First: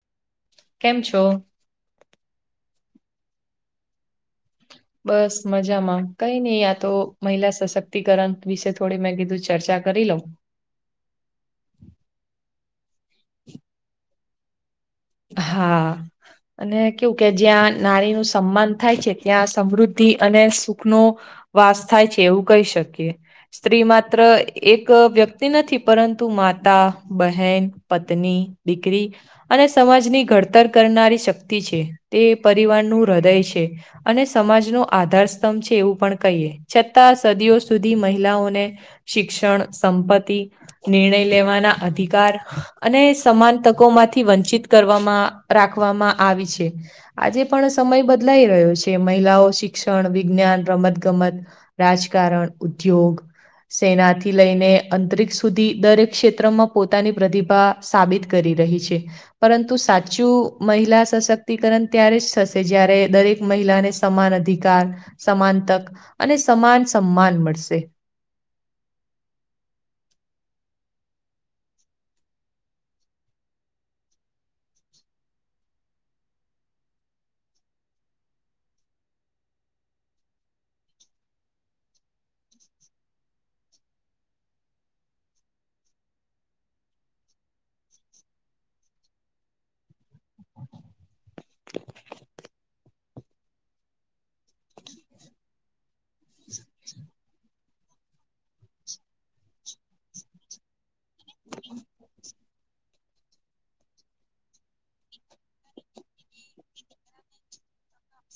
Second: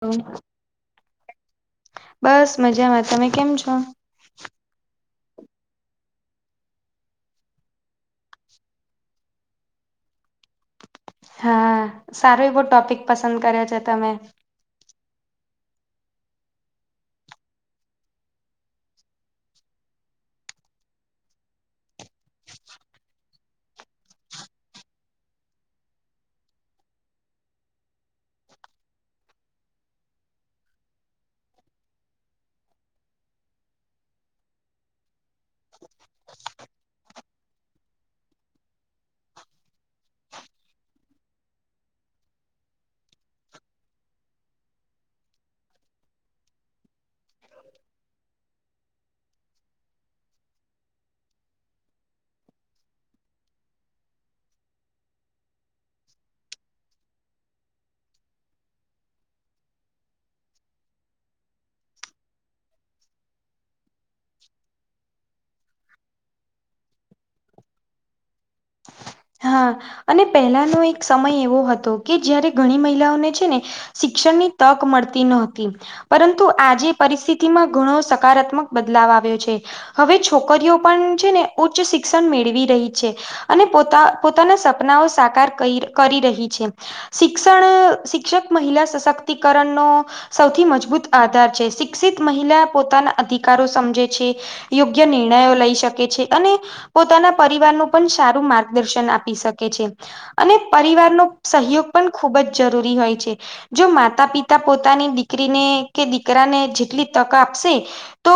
Hello કેમ છો? બસ મજામાં તમે કેમ છો? બસ મજામાં. કઈ નહી, આ તો મહિલા સશક્તિકરણ વિશે થોડી મેં કીધું ચર્ચા કરી લઉ. હા, સારો એવો ટોપિક પસંદ કર્યો છે તમે. હા આ. અને કેવું કે જ્યાં નારી નું સન્માન થાય છે. ત્યાં સમૃદ્ધિ અને સુખ નો વાસ થાય છે એવું કહી શકીએ. સ્ત્રી માત્ર એક વ્યક્તિ નથી પરંતુ માતા બહેન પત્ની દીકરી અને સમાજની ઘડતર કરનારી શક્તિ છે તે પરિવારનુ હૃદય છે. અને સમાજનો આધાર સ્તંભ છે એવું પણ કહીએ. છતાં સદીઓ સુધી મહિલાઓને શિક્ષણ સંપત્તિ નિર્ણય લેવાના અધિકાર અને સમાન તકોમાંથી વંચિત કરવામાં રાખવામાં આવી છે. આજે પણ સમય બદલાઈ રહ્યો છે મહિલાઓ શિક્ષણ વિજ્ઞાન રમત ગમત રાજકારણ, ઉદ્યોગ સેનાથી લઈને અંતરિક્ષ સુધી દરેક ક્ષેત્રમાં પોતાની પ્રતિભા સાબિત કરી રહી છે. પરંતુ સાચું મહિલા સશક્તિકરણ ત્યારે જ થશે જ્યારે દરેક મહિલાને સમાન અધિકાર સમાન તક અને સમાન સન્માન મળશે. હા અને પહેલાનો એક સમય એવો હતો કે જ્યારે ઘણી મહિલાઓને છે ને શિક્ષણની તક મળતી નહોતી. પરંતુ આજે પરિસ્થિતિમાં ઘણો સકારાત્મક બદલાવ આવ્યો છે. હવે છોકરીઓ પણ છે ને ઉચ્ચ શિક્ષણ મેળવી રહી છે અને પોતા પોતાના સપનાઓ સાકાર કરી કરી રહી છે. શિક્ષણ શિક્ષક મહિલા સશક્તિકરણનો સૌથી મજબૂત આધાર છે શિક્ષિત મહિલા પોતાના અધિકારો સમજે છે. યોગ્ય નિર્ણયો લઈ શકે છે અને પોતાના પરિવારનું પણ સારું માર્ગ- દર્શન આપી શકે છે અને પરિવારનો સહયોગ પણ ખૂબ જ જરૂરી હોય છે. જો માતા પિતા પોતાની દીકરીને કે દીકરાને જેટલી તક આપશે તો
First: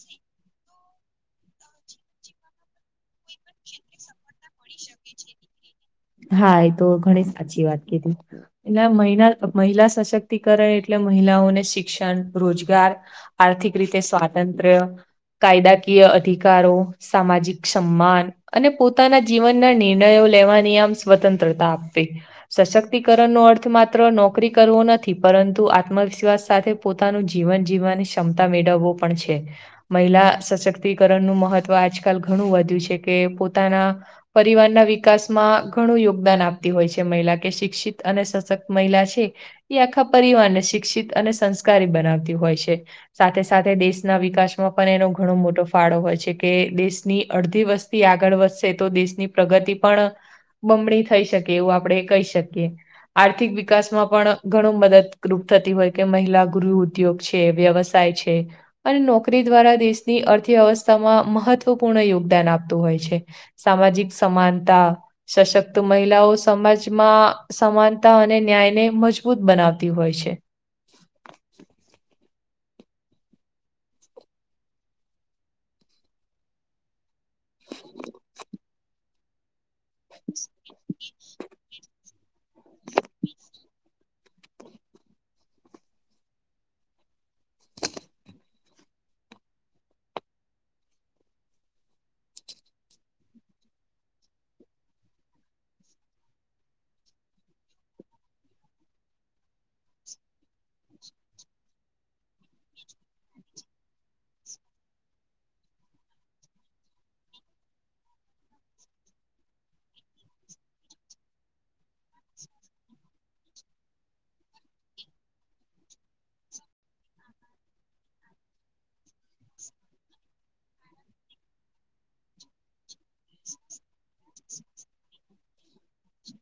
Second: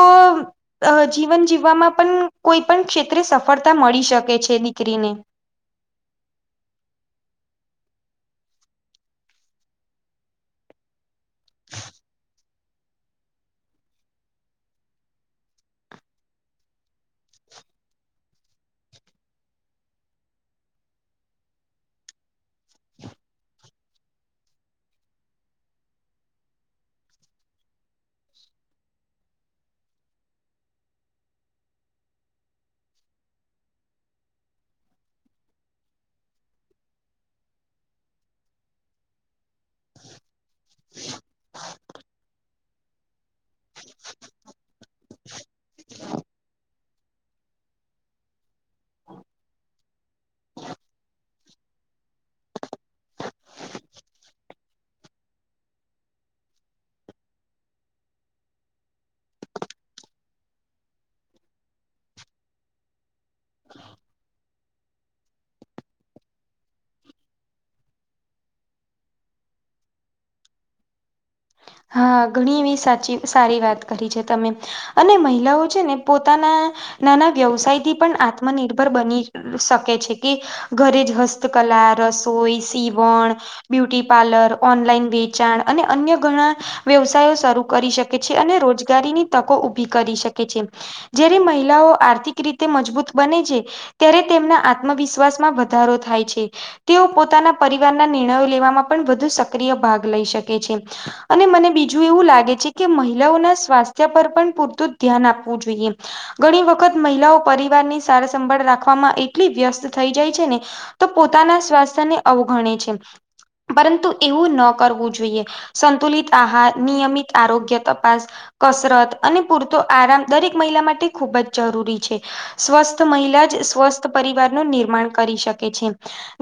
[inaudible] અ જીવન જીવવામાં પણ કોઈ પણ ક્ષેત્રે સફળતા મળી શકે છે દીકરીને હા એ તો ઘણી સાચી વાત કીધી એટલે મહિલા મહિલા સશક્તિકરણ એટલે - મહિલાઓને શિક્ષણ રોજગાર આર્થિક રીતે સ્વાતંત્ર કાયદાકીય અધિકારો સામાજિક સન્માન અને પોતાના જીવનના નિર્ણયો લેવાની આમ સ્વતંત્રતા આપવી સશક્તિકરણ નો અર્થ માત્ર નોકરી કરવો નથી પરંતુ આત્મવિશ્વાસ સાથે પોતાનું જીવન જીવવાની ક્ષમતા મેળવવો પણ છે. મહિલા સશક્તિકરણનું મહત્વ આજકાલ ઘણું વધ્યું છે કે પોતાના પરિવારના વિકાસમાં ઘણું યોગદાન આપતી હોય છે મહિલા કે શિક્ષિત અને સશક્ત મહિલા છે એ આખા પરિવારને શિક્ષિત અને સંસ્કારી બનાવતી હોય છે. સાથે સાથે દેશના વિકાસમાં પણ એનો ઘણો મોટો ફાળો હોય છે કે દેશની અડધી વસ્તી આગળ વધશે તો દેશની પ્રગતિ પણ બમણી થઈ શકે એવું આપડણે કહી શકીએ. આર્થિક વિકાસમાં પણ ઘણું મદદરૂપ થતી હોય કે મહિલા ગુરુ ઉદ્યોગ છે વ્યવસ્થા છે. અને નોકરી દ્વારા દેશની અર્થવ્યવસ્થામાં મહત્વપૂર્ણ યોગદાન આપતું હોય છે. સામાજિક સમાનતા સશક્ત મહિલાઓ સમાજમાં સમાનતા અને ન્યાયને મજબૂત બનાવતી હોય છે. હા ઘણી એવી સાચી સારી વાત કરી છે તમે. અને મહિલાઓ છે ને પોતાના નાના વ્યવસાય થી પણ આત્મનિર્ભર બની શકે છે કે ઘરે જ હસ્ હસ્તકલા રસોઈ સીવણ બ્યુટી પાર્લર ઓનલાઈન વેચાણ અને અન્ય ઘણા વ્યવસાયો શરૂ કરી શકે છે અને રોજગારીની તકો ઊભી કરી શકે છે. જ્યારે મહિલાઓ આર્થિક રીતે મજબૂત બને છે. ત્યારે તેમના આત્મવિશ્વાસ માં વધારો થાય છે. તેઓ પોતાના પરિવારના નિર્ણયો લેવામાં પણ વધુ સક્રિય ભાગ લઈ શકે છે. અને મને બીજું લાગે છે કે મહિલાઓના સ્વાસ્થ્ય પર પણ પૂરતું ધ્યાન આપવું જોઈએ. ઘણી વખત મહિલાઓ પરિવારની સારસંભાળ રાખવામાં એટલી વ્યસ્ત થઈ જાય છે ને તો પોતાના સ્વાસ્થ્ય ને અવગણે છે. પરંતુ એવું ન કરવું જોઈએ સંતુલિત આહાર નિયમિત આરોગ્ય તપાસ કસરત અને પૂરતો આરામ દરેક મહિલા માટે ખૂબ જ જરૂરી છે. સ્વસ્થ મહિલા જ સ્વસ્થ પરિવારનું નિર્માણ કરી શકે છે.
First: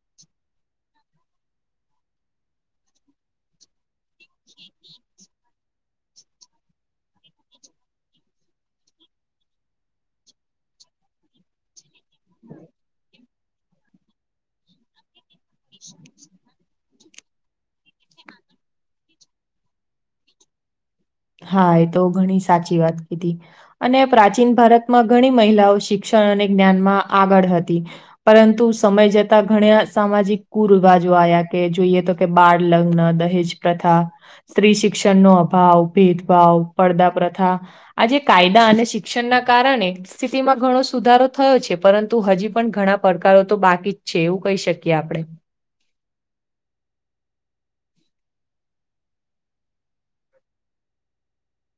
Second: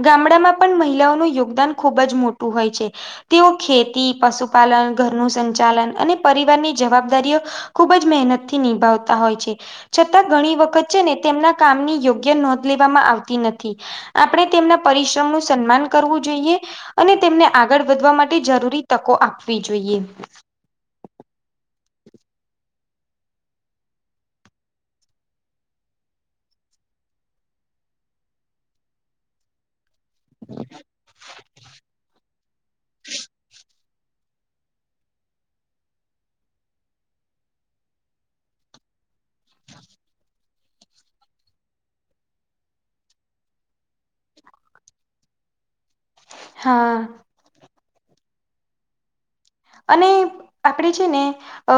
ગામડામાં પણ મહિલાઓનું યોગદાન ખુબ જ મોટું હોય છે તેઓ ખેતી પશુ પાાલન ઘરનું સંચાલન અને પરિવારની જવાબદારીઓ ખુબ જ મહેનત થી નિભાવતા હોય છે. છતાં ઘણી વખત છે ને તેમના કામની યોગ્ય નોંધ લેવામાં આવતી નથી. આપણે તેમના પરિશ્રમ નું સન્માન કરવું જોઈએ. અને તેમને આગળ વધવા માટે જરૂરી તકો આપવી જોઈએ. હા એ તો ઘણી સાચી વાત કીધી. અને પ્રાચીન ભારતમાં ઘણી મહિલાઓ શિક્ષણ અને જ્ઞાનમાં આગળ હતી. પરંતુ સમય જતા ધન્યા સામાજિક કુરિવાજો જો આયા કે જોઈએ તો કે બાળ લગ્ન દહેજ પ્રથા. સ્ત્રી શિક્ષણનો અભાવ ભેદભાવ પળદા પ્રથા. આજે કાયદા અને શિક્ષણ ના કારણે સ્થિતિમાં ઘણો સુધારો થયો છે પરંતુ હજી પણ ઘણા પડકારો તો બાકી જ છે એવું કહી શકીએ આપણે હા. અને આપણે છે ને અ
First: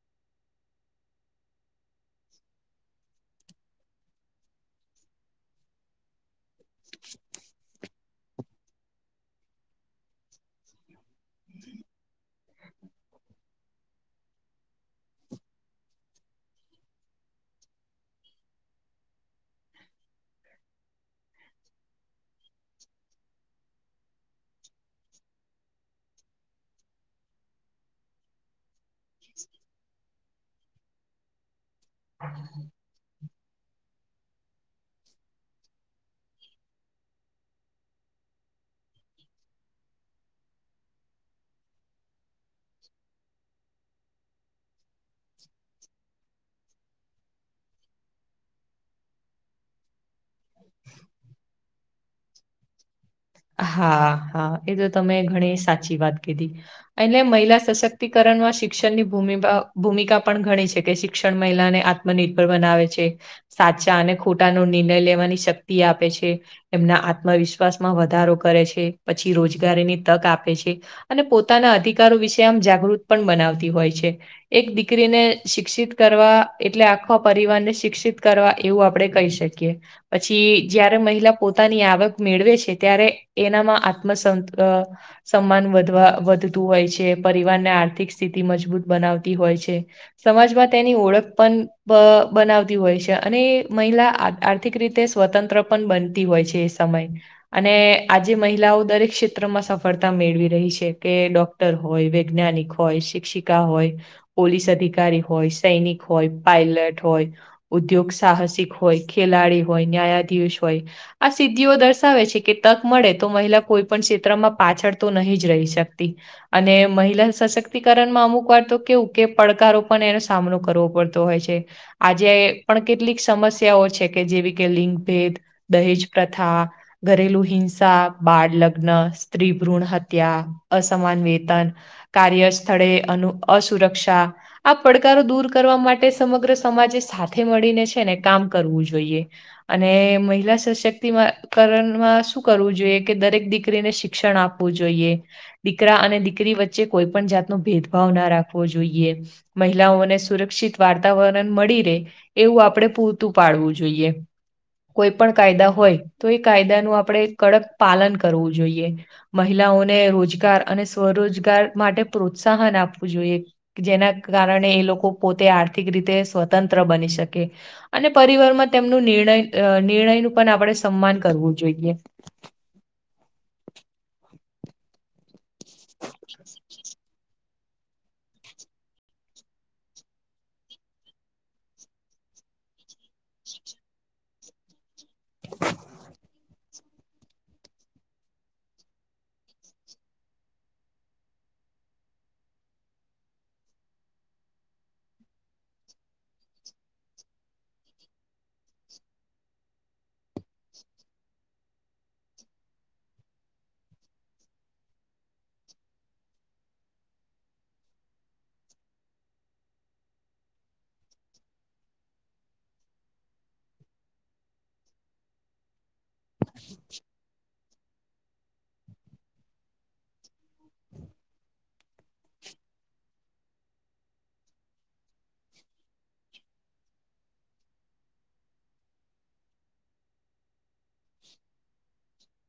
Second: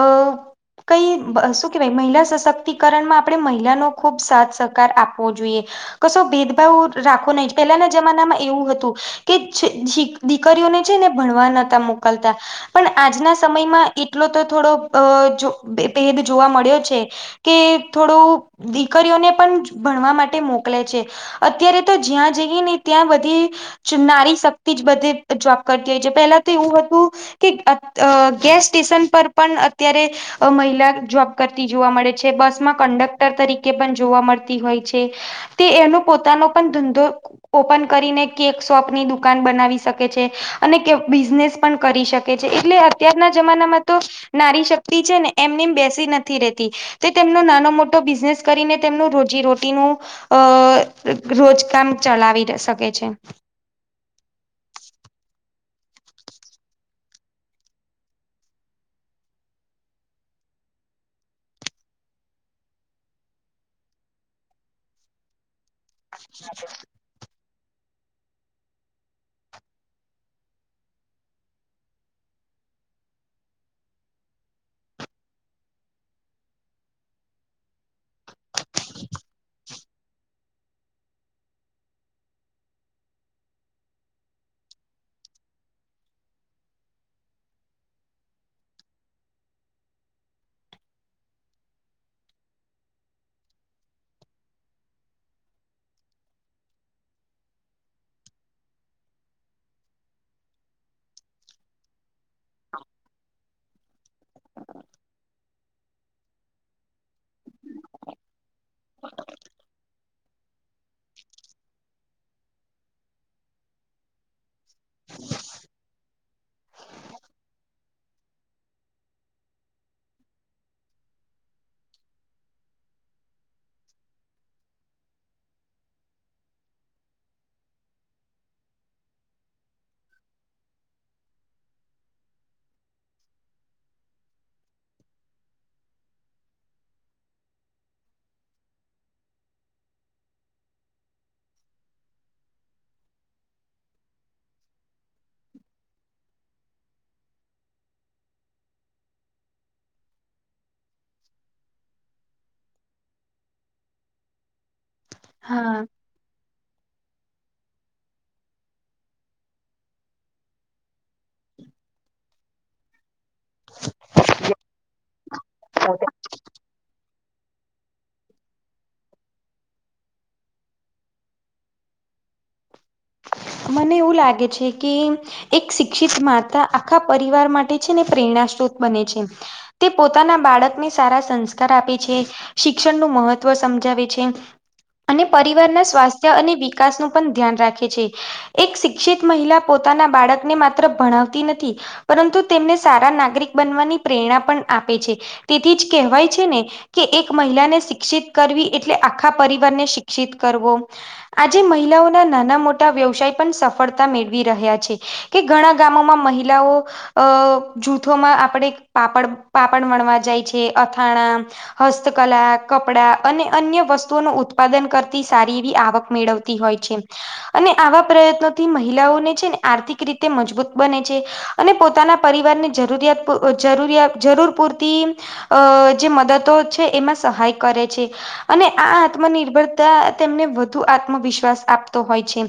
કઈ શું કહેવાય મહિલા સશક્તિકરણમાં આપણે મહિલાનો ખૂબ સાથ સહકાર આપવો જોઈએ. કશો ભેદભાવ રાખો નહી પહેલાના જમાનામાં એવું હતું કેછે દીકરીઓને છે ને ભણવા નતા મોકલતા પણ આજના સમયમાં એટલો તો થોડો અ જો ભેદ જોવા મળ્યો છે કે થોડું દીકરીઓને પણ ભણવા માટે મોકલે છે અત્યારે તો જ્યાં જઈએ ને ત્યાં બધી નારી શક્તિ જ બધે જોબ કરતી હોય છે પેલા તો એવું હતું કે અ ગેસ સ્ટેશન પર પણ અત્યારે મહિલા જોબ કરતી જોવા મળે છે બસમાં કન્ડક્ટર તરીકે પણ જોવા મળતી હોય છે તે એનો પોતાનો પણ ધંધો ઓપન કરીને કેક શોપની દુકાન બનાવી શકે છે અને બિઝનેસ પણ કરી શકે એટલે અત્યારના જમાનામાં તો નારી શક્તિ છે ને એમનેમ બેસી નથી રેતી તે તેમનો નાનો મોટો બિઝનેસ કરીને તેમનું રોજી રોટીનું અ રોજકામ ચલાવી શકે છે. હા હા એ તો તમે ઘણી સાચી વાત કીધી. એટલે મહિલા સશક્તિકરણ માં શિક્ષણની ભૂમિકા ભૂમિકા પણ ઘણી છે કે શિક્ષણ મહિલાને આ ત્મ નિર્બળ બનાવે છે સાચા અને ખોટા નો નિર્ણય લેવાની શ ક્તિ આપે છે એમના આત્મવિશ્વાસમાં વ ધારો કરે છે પછી રોજગારીની તક આપે છે. અને પોતાના અધિકારો વિશે આમ જાગૃત પણ બનાવતી હોય છે. એક દીકરીને શિક્ષિત કરવા એટલે આખો પરિવારને શિક્ષિત કરવા એવું આપડે કહી શ કીએ પછી જયારે મહિલા પોતાની આવક મેળવે છે ત્યારે એનામાં આત્મસંત અ સન્માન વધવા વધતું હોય છે. પરિવારને આર્થિક સ્થિતિ મજબૂત બનાવતી હોય છે. સમાજમાં તેની ઓળખ પણ બ બનાવતી હોય છે અને મહિલા આ આ ર્થિક રીતે સ્વતંત્ર પણ બનતી હોય છે એ સમય અને આજે મહિલાઓ દરેક ક્ષેત્રમાં સફળતા મેળવી રહી છે કે ડોક ટર હોય, વૈજ્ઞાનિક હોય, શિક્ષિકા હોય, પોલીસ અધિકારી હોય, સૈનિક હોય, પાયલટ હોય, ઉદ્યોગ સાહસિક હોય, ખેલાડી હોય, ન્યાયાધીશ હોય આ સિદ્ધિઓ દર્શાવે છે કે તક મળે તો મહિલા કોઈ પણ ક્ષેત્રમાં પાછળ તો નહી જ રહી શકતી અને મહિલા સશક્તિકરણમાં અમુક વાર તો કેવું કે પડકારો પણ એનો સામનો કરવો પડતો હોય છે. આજે પણ કેટલીક સમસ્યાઓ છે કે જેવી કે લિંગ ભેદ, દહેજ પ્રથા આ, ઘરેલું હિંસા, બાળ લગ્ન, સ્ત્રી ભ્રૂણહત્યા, અસમાન વેતન, કાર્ય સ્થળે અનુ અસુરક્ષા, આ પડકારો દૂર કરવા માટે સમગ્ર સમાજે સાથે મળીને છે ને કામ કરવું જોઈએ. અને મહિલા સશક્તિ માં કરણમાં શું કરવું જોઈએ કે દરેક દીકરીને શિક્ષણ આપવું જોઈએ. દીકરા અને દીકરી વચ્ચે કોઈ પણ જાતનો ભેદભાવ ના રાખવો જોઈએ. મહિલાઓને સુરક્ષિત વાર્તાવરણ મળી રહેે એવું આપણેે પૂરતું પાડવું જોઈએ કોઈ પણ કાયદા હા હોય તો એ કાયદાનું આપણે કડક પાલન કરવું જોઈએ. મહિલાઓને રોજગાર અને સ્વરોજગાર માટે પ્રોત્સાહન આપવું જોઈએ. જેના કારણે એ લોકો પોતે આર્થિક રીતે સ્વ તંત્ર બની શકે અને પરિવારમાં તેમનું નિર્ણય અ નિર્ણય ન પણ આપડે સન્માન કરવું જોઈએ. મને એવું લાગે છે કે એક શિક્ષિત માતા આખા પરિવાર માટે છે ને પ્રેરણાસ્ત્રોત બને છે. તે પોતાના બાળકને સારા સંસ્કાર આપે છે. શિક્ષણનું મહત્વ સમજાવે છે. અને પરિવારના સ્વાસ્થ્ય અને વિકાસ નું પણ ધ્યાન રાખે છે. એક શિક્ષિત મહિલા પોતાના બાળકને માત્ર ભણાવતી નથી પરંતુ તેમને સારા નાગરિક બનવાની પ્રેરણા પણ આપે છે તેથી જ કહેવાય છે ને કે એક મહિલાને શિક્ષિત કરવી એટલે આખા પરિવારને શિક્ષિત કરવો આજે મહિલાઓના નાના મોટા વ્યવસાય પણ સફળતા મેળવી રહ્યા છે. કે ઘણા ગામોમાં મહિલાઓ અ જૂથોમાં આપણે પાપડ પાપડ વણવા જાય છે. અથાણા હસ્તકલા, કપડા અને અન્ય વસ્તુઓનું ઉત્પાદન કરતી સારી એવી આવક મેળવતી હોય છે. અને આવા પ્રયત્નોથી મહિલાઓને છેને આર્થિક રીતે મજબૂત બને છે. અને પોતાના પરિવારની જરૂરિયા પૂ જરૂરિયાત જરૂર પૂરતી અ જે મદતો છે એમાં સહાય કરે છે. અને આ આત્મનિર્ભરતા તેમને વધુ આત્મવિશ્વાસ આપતો હોય છે.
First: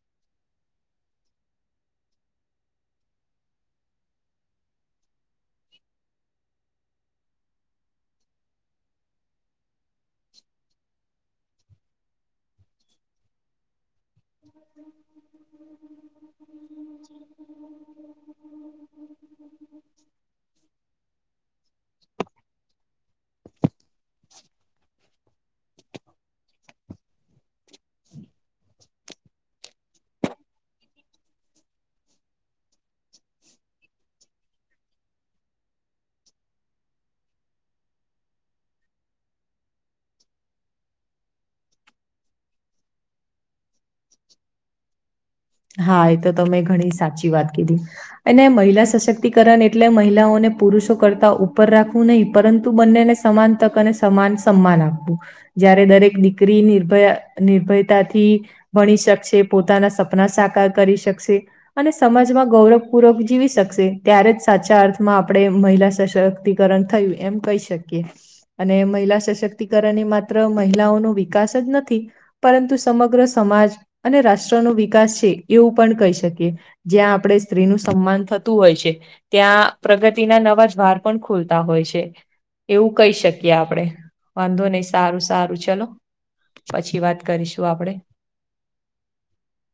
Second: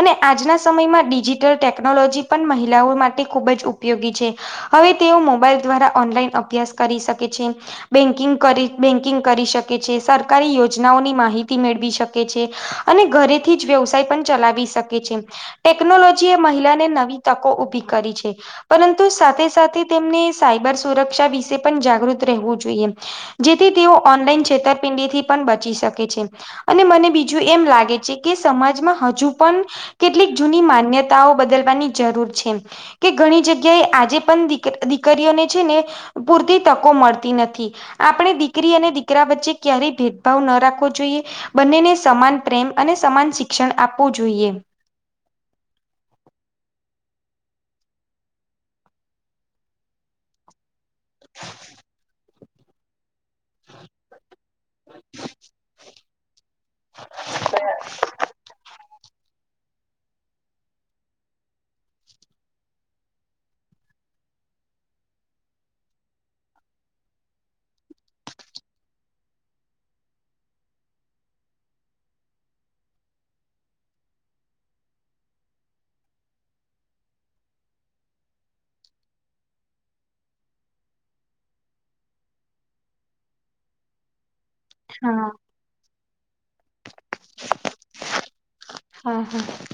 અને આજના સમયમાં ડિજિટલ ટેકનોલોજી પણ મહિલાઓ માટે ખુબ જ ઉપયોગી છે. હવે તેઓ મોબાઈલ દ્વારા ઓનલાઈન અભ્યાસ કરી શકે છે. બેકિંગ કરી બેન્કિંગ કરી શ [unintelligible] છે, સરકારી યોજનાઓની માહિતી મેળવી શકે છે અને ઘરેથી જ વ્યવસાય પ ચલાવી શકે છે. ટેકનોલોજી એ મહિલાને નવી તકો ઉભી કરી છે. પરંતુ સાથે સાથે તેમને સાયબર સુરક્ષા વિશે પણ જાગૃત રહેવું જોઈએ. જેથી તેઓ ઓનલાઈન છેતરપિંડીથી પણ બચી શકે છે. અને મને બીજું એમ લાગે છે કે સમાજમાં હ જુ પન કેટલીક જૂની માન્યતાઓ બદલવાની જરૂર છે. કે ઘણી જગ્યાએ આજે પણ દીક દીકરીઓને છેને પૂરતી તકો મળતી નથી. આપણે દીકરી અને દીકરા વચ્ચે ક્યારેય ભેદભાવ ન રાખવો જોઈએ. બંનેને સમાન પ્રેમ અને સમાન શિક્ષણ આપવું જોઈએ. હા, એ તો તમે ઘણી સાચી વાત કીધી. અને મહિલા સશક્તિકરણ એટલે મહિલાઓને પુરુષો કરતા ઉપર રાખવું નહિ પરંતુ બંનેને સમાન તક અને સમાન સમાન આપવું, જયારે દરેક દીકરીની ભય નિર્ભયતાથી ભણી શકશે પોતાના સપના સાકાર કરી શકશે અને સમાજમાં ગૌરવપૂર્વક જીવી શકશે ત્યારે જ સાચા અર્થમાં આપણે મહિલા સશક્ ક્તિકરણ થયું એમ કહી શકીએ. અને મહિલા સશક્તિકરણ એ માત્ર મહિલાઓનો વિકાસ જ નથી પરંતુ સમગ્ર સમાજ અને રાષ્ટ્રનો વિ વિકાસ છે, એવું પણ કહી શકીએ જ્યાં આપણે સ્ત્રીનું સન્માન થતું હોય છે ત્યાં પ્રગતિના નવાજ દ્વાર પણ ખુલતા હોય છે. એવું કહી શકીએ આપડે. વાંધો નહી સારું હા સારું ચલો, પછી વાત કરીશું આપડે. હા હા